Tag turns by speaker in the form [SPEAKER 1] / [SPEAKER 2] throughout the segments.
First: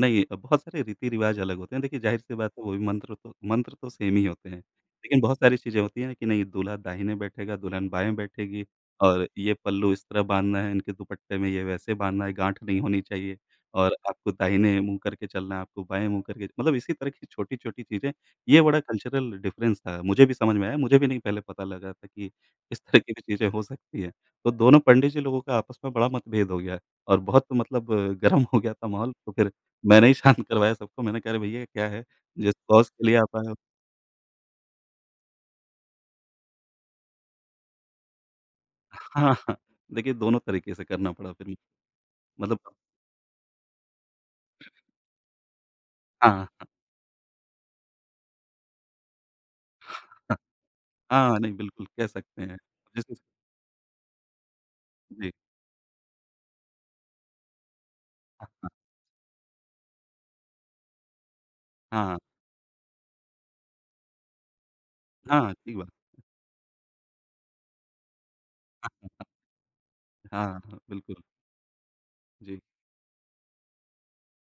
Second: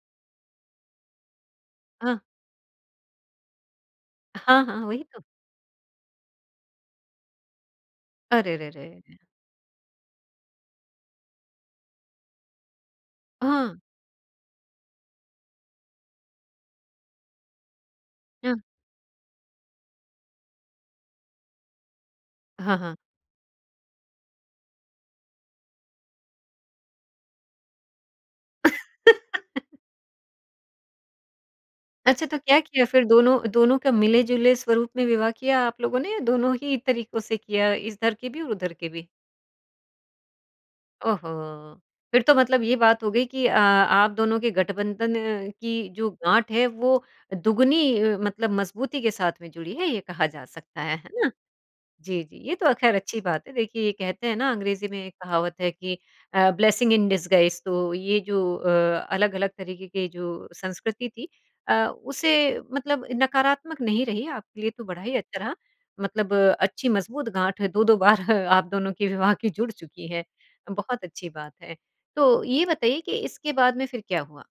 [SPEAKER 1] नहीं, बहुत सारे रीति-रिवाज़ अलग होते हैं। देखिए,
[SPEAKER 2] हाँ।
[SPEAKER 1] ज़ाहिर-सी बात है, वो भी मंत्र तो मंत्र तो सेम ही होते हैं।
[SPEAKER 2] हाँ, हाँ, वही
[SPEAKER 1] लेकिन
[SPEAKER 2] तो।
[SPEAKER 1] बहुत सारी चीज़ें होती हैं कि नहीं, दूल्हा दाहिने बैठेगा, दुल्हन बाएँ
[SPEAKER 2] अरे,
[SPEAKER 1] बैठेगी,
[SPEAKER 2] रे, रे!
[SPEAKER 1] और ये पल्लू इस तरह बाँधना है, इनके दुपट्टे में ये वैसे बाँधना है, गाँठ नहीं होनी चाहिए,
[SPEAKER 2] हाँ।
[SPEAKER 1] और आपको दाहिने मुँह करके चलना है, आपको बाएँ मुँह करके, मतलब इसी तरह की छोटी-छोटी चीज़ें। ये
[SPEAKER 2] हाँ।
[SPEAKER 1] बड़ा कल्चरल डिफ़रेंस था। मुझे भी समझ में आया। मुझे भी नहीं पहले पता लगा था कि
[SPEAKER 2] हाँ,
[SPEAKER 1] इस
[SPEAKER 2] हाँ।
[SPEAKER 1] तरह की भी चीज़ें हो सकती हैं। तो दोनों पंडित जी लोगों का आपस में बड़ा मतभेद हो गया और बहुत मतलब गरम हो गया था माहौल, तो फिर मैंने ही शांत करवाया सबको। मैंने कहा, "अरे! भई, ये क्या है?
[SPEAKER 2] अच्छा, तो
[SPEAKER 1] जिस
[SPEAKER 2] क्या किया
[SPEAKER 1] कॉज़
[SPEAKER 2] फिर?
[SPEAKER 1] के लिए आप
[SPEAKER 2] दोनों
[SPEAKER 1] आए हो"
[SPEAKER 2] दोनों का मिले-जुले स्वरूप में विवाह किया आप लोगों ने, या दोनों ही तरीकों से किया, इधर के भी और उधर के भी?
[SPEAKER 1] हाँ, हाँ। देखिए, दोनों तरीके से करना पड़ा फिर।
[SPEAKER 2] ओहो! फिर तो
[SPEAKER 1] मतलब
[SPEAKER 2] मतलब ये बात हो गई कि अ, आप दोनों के गठबंधन की जो
[SPEAKER 1] हाँ,
[SPEAKER 2] गाँठ है,
[SPEAKER 1] हाँ।
[SPEAKER 2] वो दुगुनी मतलब मज़बूती के साथ में जुड़ी है, ये कहा जा सकता है। है ना?
[SPEAKER 1] हाँ, नहीं, बिल्कुल कह
[SPEAKER 2] जी, जी,
[SPEAKER 1] सकते
[SPEAKER 2] ये
[SPEAKER 1] हैं।
[SPEAKER 2] तो अ, ख़ैर
[SPEAKER 1] [unintelligible]
[SPEAKER 2] अच्छी बात है। देखिए, ये कहते हैं ना, अंग्रेजी में एक
[SPEAKER 1] जी।
[SPEAKER 2] कहावत है कि अ, ब्लेसिंग इन डिसगाइज़, तो ये
[SPEAKER 1] हाँ,
[SPEAKER 2] जो अ,
[SPEAKER 1] हाँ।
[SPEAKER 2] अलग-अलग तरीके के जो संस्कृति थी अ,
[SPEAKER 1] हाँ।
[SPEAKER 2] उसे मतलब नकारात्मक नहीं रही, आपके लिए तो बाद ही अच्छा
[SPEAKER 1] हाँ
[SPEAKER 2] रहा।
[SPEAKER 1] ठीक बात।
[SPEAKER 2] मतलब अच्छी मज़बूत गाँठ 2-2 बार आप दोनों की विवाह की जुड़ चुकी हैं।
[SPEAKER 1] हाँ, हाँ,
[SPEAKER 2] बहुत
[SPEAKER 1] बिल्कुल।
[SPEAKER 2] अच्छी बात है। तो
[SPEAKER 1] जी।
[SPEAKER 2] ये बताइए कि इसके बाद में फिर क्या हुआ?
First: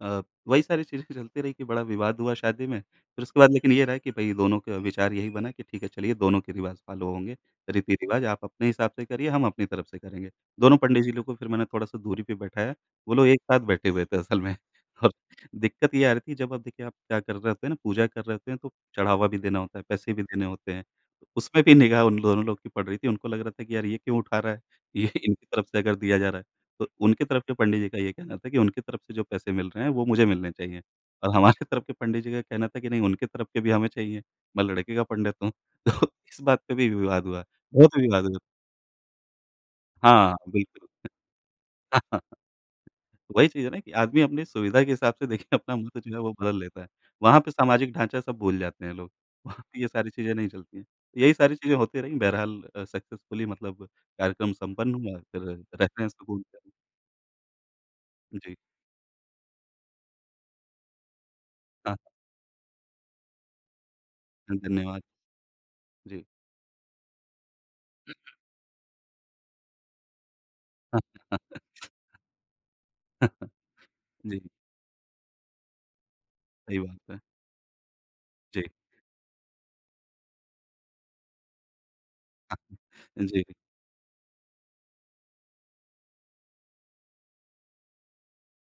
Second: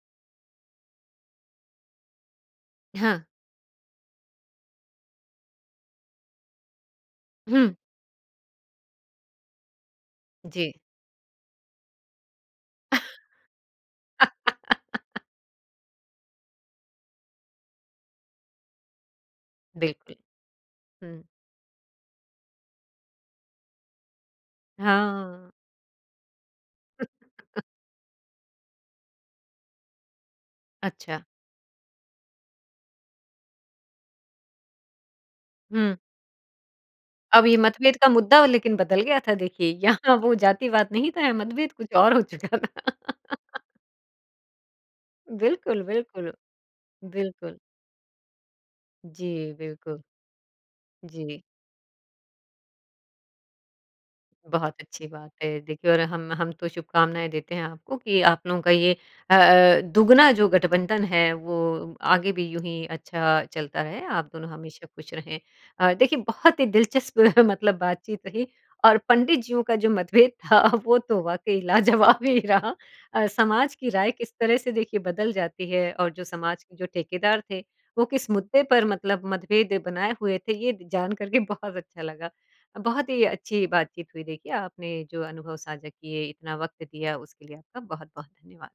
[SPEAKER 1] अ, वही सारी चीज़ें चलती रहीं कि बड़ा विवाद हुआ शादी में। फिर
[SPEAKER 2] हाँ।
[SPEAKER 1] उसके बाद लेकिन ये रहा कि भई, दोनों का विचार यही बना कि, "ठीक है, चलिए, दोनों के रिवाज़ फ़ॉलो होंगे,
[SPEAKER 2] हुँ।
[SPEAKER 1] रीति-रिवाज़। आप अपने हिसाब से करिए, हम अपनी तरफ से करेंगे।"
[SPEAKER 2] जी।
[SPEAKER 1] दोनों पंडित जी लोगों को फिर मैंने थोड़ा-सा दूरी पे बैठाया। वो लोग एक साथ बैठे हुए थे असल में, और दिक्कत ये आ रही थी, जब आप, देखिए, आप क्या कर रहे होते हैं ना, पूजा कर रहे होते हैं, तो चढ़ावा भी देना होता है, पैसे
[SPEAKER 2] बिल्कुल।
[SPEAKER 1] भी देने होते हैं।
[SPEAKER 2] हुँ।
[SPEAKER 1] उसमें भी निगाह उन दोनों लोगों की पड़ रही थी। उनको लग रहा था कि, "यार, ये क्यों उठा रहा है, ये इनकी
[SPEAKER 2] हाँ।
[SPEAKER 1] तरफ से अगर दिया जा रहा है?" तो उनकी तरफ के पंडित जी का ये कहना था कि, "उनकी तरफ से जो पैसे मिल रहे हैं, वो मुझे मिलने चाहिए।"
[SPEAKER 2] अच्छा।
[SPEAKER 1] और हमारे तरफ के पंडित जी का कहना था कि, "नहीं, उनकी तरफ के भी हमें चाहिए, मैं लड़के का पंडित हूँ।"
[SPEAKER 2] हुँ।
[SPEAKER 1] तो इस बात पे भी विवाद हुआ,
[SPEAKER 2] अब ये मतभेद
[SPEAKER 1] बहुत
[SPEAKER 2] का
[SPEAKER 1] विवाद हुआ।
[SPEAKER 2] मुद्दा, लेकिन बदल गया था, देखिए। यहाँ वो
[SPEAKER 1] हाँ, बिल्कुल।
[SPEAKER 2] जातिवाद नहीं था, यहाँ मतभेद कुछ और हो चुका था।
[SPEAKER 1] वही चीज़ है ना कि आदमी अपनी सुविधा के हिसाब से, देखिए, अपना
[SPEAKER 2] बिल्कुल,
[SPEAKER 1] महत्व जो है,
[SPEAKER 2] बिल्कुल।
[SPEAKER 1] वो बदल लेता है। वहाँ पे
[SPEAKER 2] बिल्कुल।
[SPEAKER 1] सामाजिक ढाँचा सब भूल जाते हैं लोग।
[SPEAKER 2] जी,
[SPEAKER 1] वहाँ पे ये
[SPEAKER 2] बिल्कुल।
[SPEAKER 1] सारी चीज़ें नहीं चलती हैं। यही
[SPEAKER 2] जी।
[SPEAKER 1] सारी चीज़ें होती रही, बहरहाल अ, सक्सेसफुली मतलब कार्यक्रम
[SPEAKER 2] बहुत
[SPEAKER 1] संपन्न
[SPEAKER 2] अच्छी
[SPEAKER 1] हुआ,
[SPEAKER 2] बात
[SPEAKER 1] फिर
[SPEAKER 2] है, देखिए, और
[SPEAKER 1] रेफ़रेंस
[SPEAKER 2] हम
[SPEAKER 1] तो।
[SPEAKER 2] हम तो
[SPEAKER 1] [unintelligible]
[SPEAKER 2] शुभकामनाएँ देते हैं आपको कि
[SPEAKER 1] जी।
[SPEAKER 2] अपनों का ये अ अ, दुगुना जो गठबंधन है, वो
[SPEAKER 1] हाँ।
[SPEAKER 2] आगे भी यूँही अच्छा चलता रहे, आप दोनों
[SPEAKER 1] धन्
[SPEAKER 2] हमेशा
[SPEAKER 1] धन्यवाद।
[SPEAKER 2] खुश रहें। अ, देखिए,
[SPEAKER 1] जी।
[SPEAKER 2] बहुत ही दिलचस्प मतलब
[SPEAKER 1] हुँ,
[SPEAKER 2] बातचीत
[SPEAKER 1] हुँ।
[SPEAKER 2] रही और पंडित जीयों का जो मतभेद था, वो तो वाक़ई लाजवाब ही रहा। अ, समाज की राय किस
[SPEAKER 1] जी।
[SPEAKER 2] तरह से, देखिए, बदल जाती है और जो समाज के
[SPEAKER 1] सही
[SPEAKER 2] जो
[SPEAKER 1] बात है।
[SPEAKER 2] ठेकेदार थे, वो किस मुद्दे
[SPEAKER 1] जी।
[SPEAKER 2] पर मतलब मतभेद बनाए हुए थे, ये द जान कर के बहुत अच्छा लगा। बहुत ही
[SPEAKER 1] जी।
[SPEAKER 2] अच्छी बातचीत हुई, देखिए, आपने जो अनुभव साझा किए, इतना वक़्त दिया, उसके लिए आपका बहुत-बहुत धन्यवाद।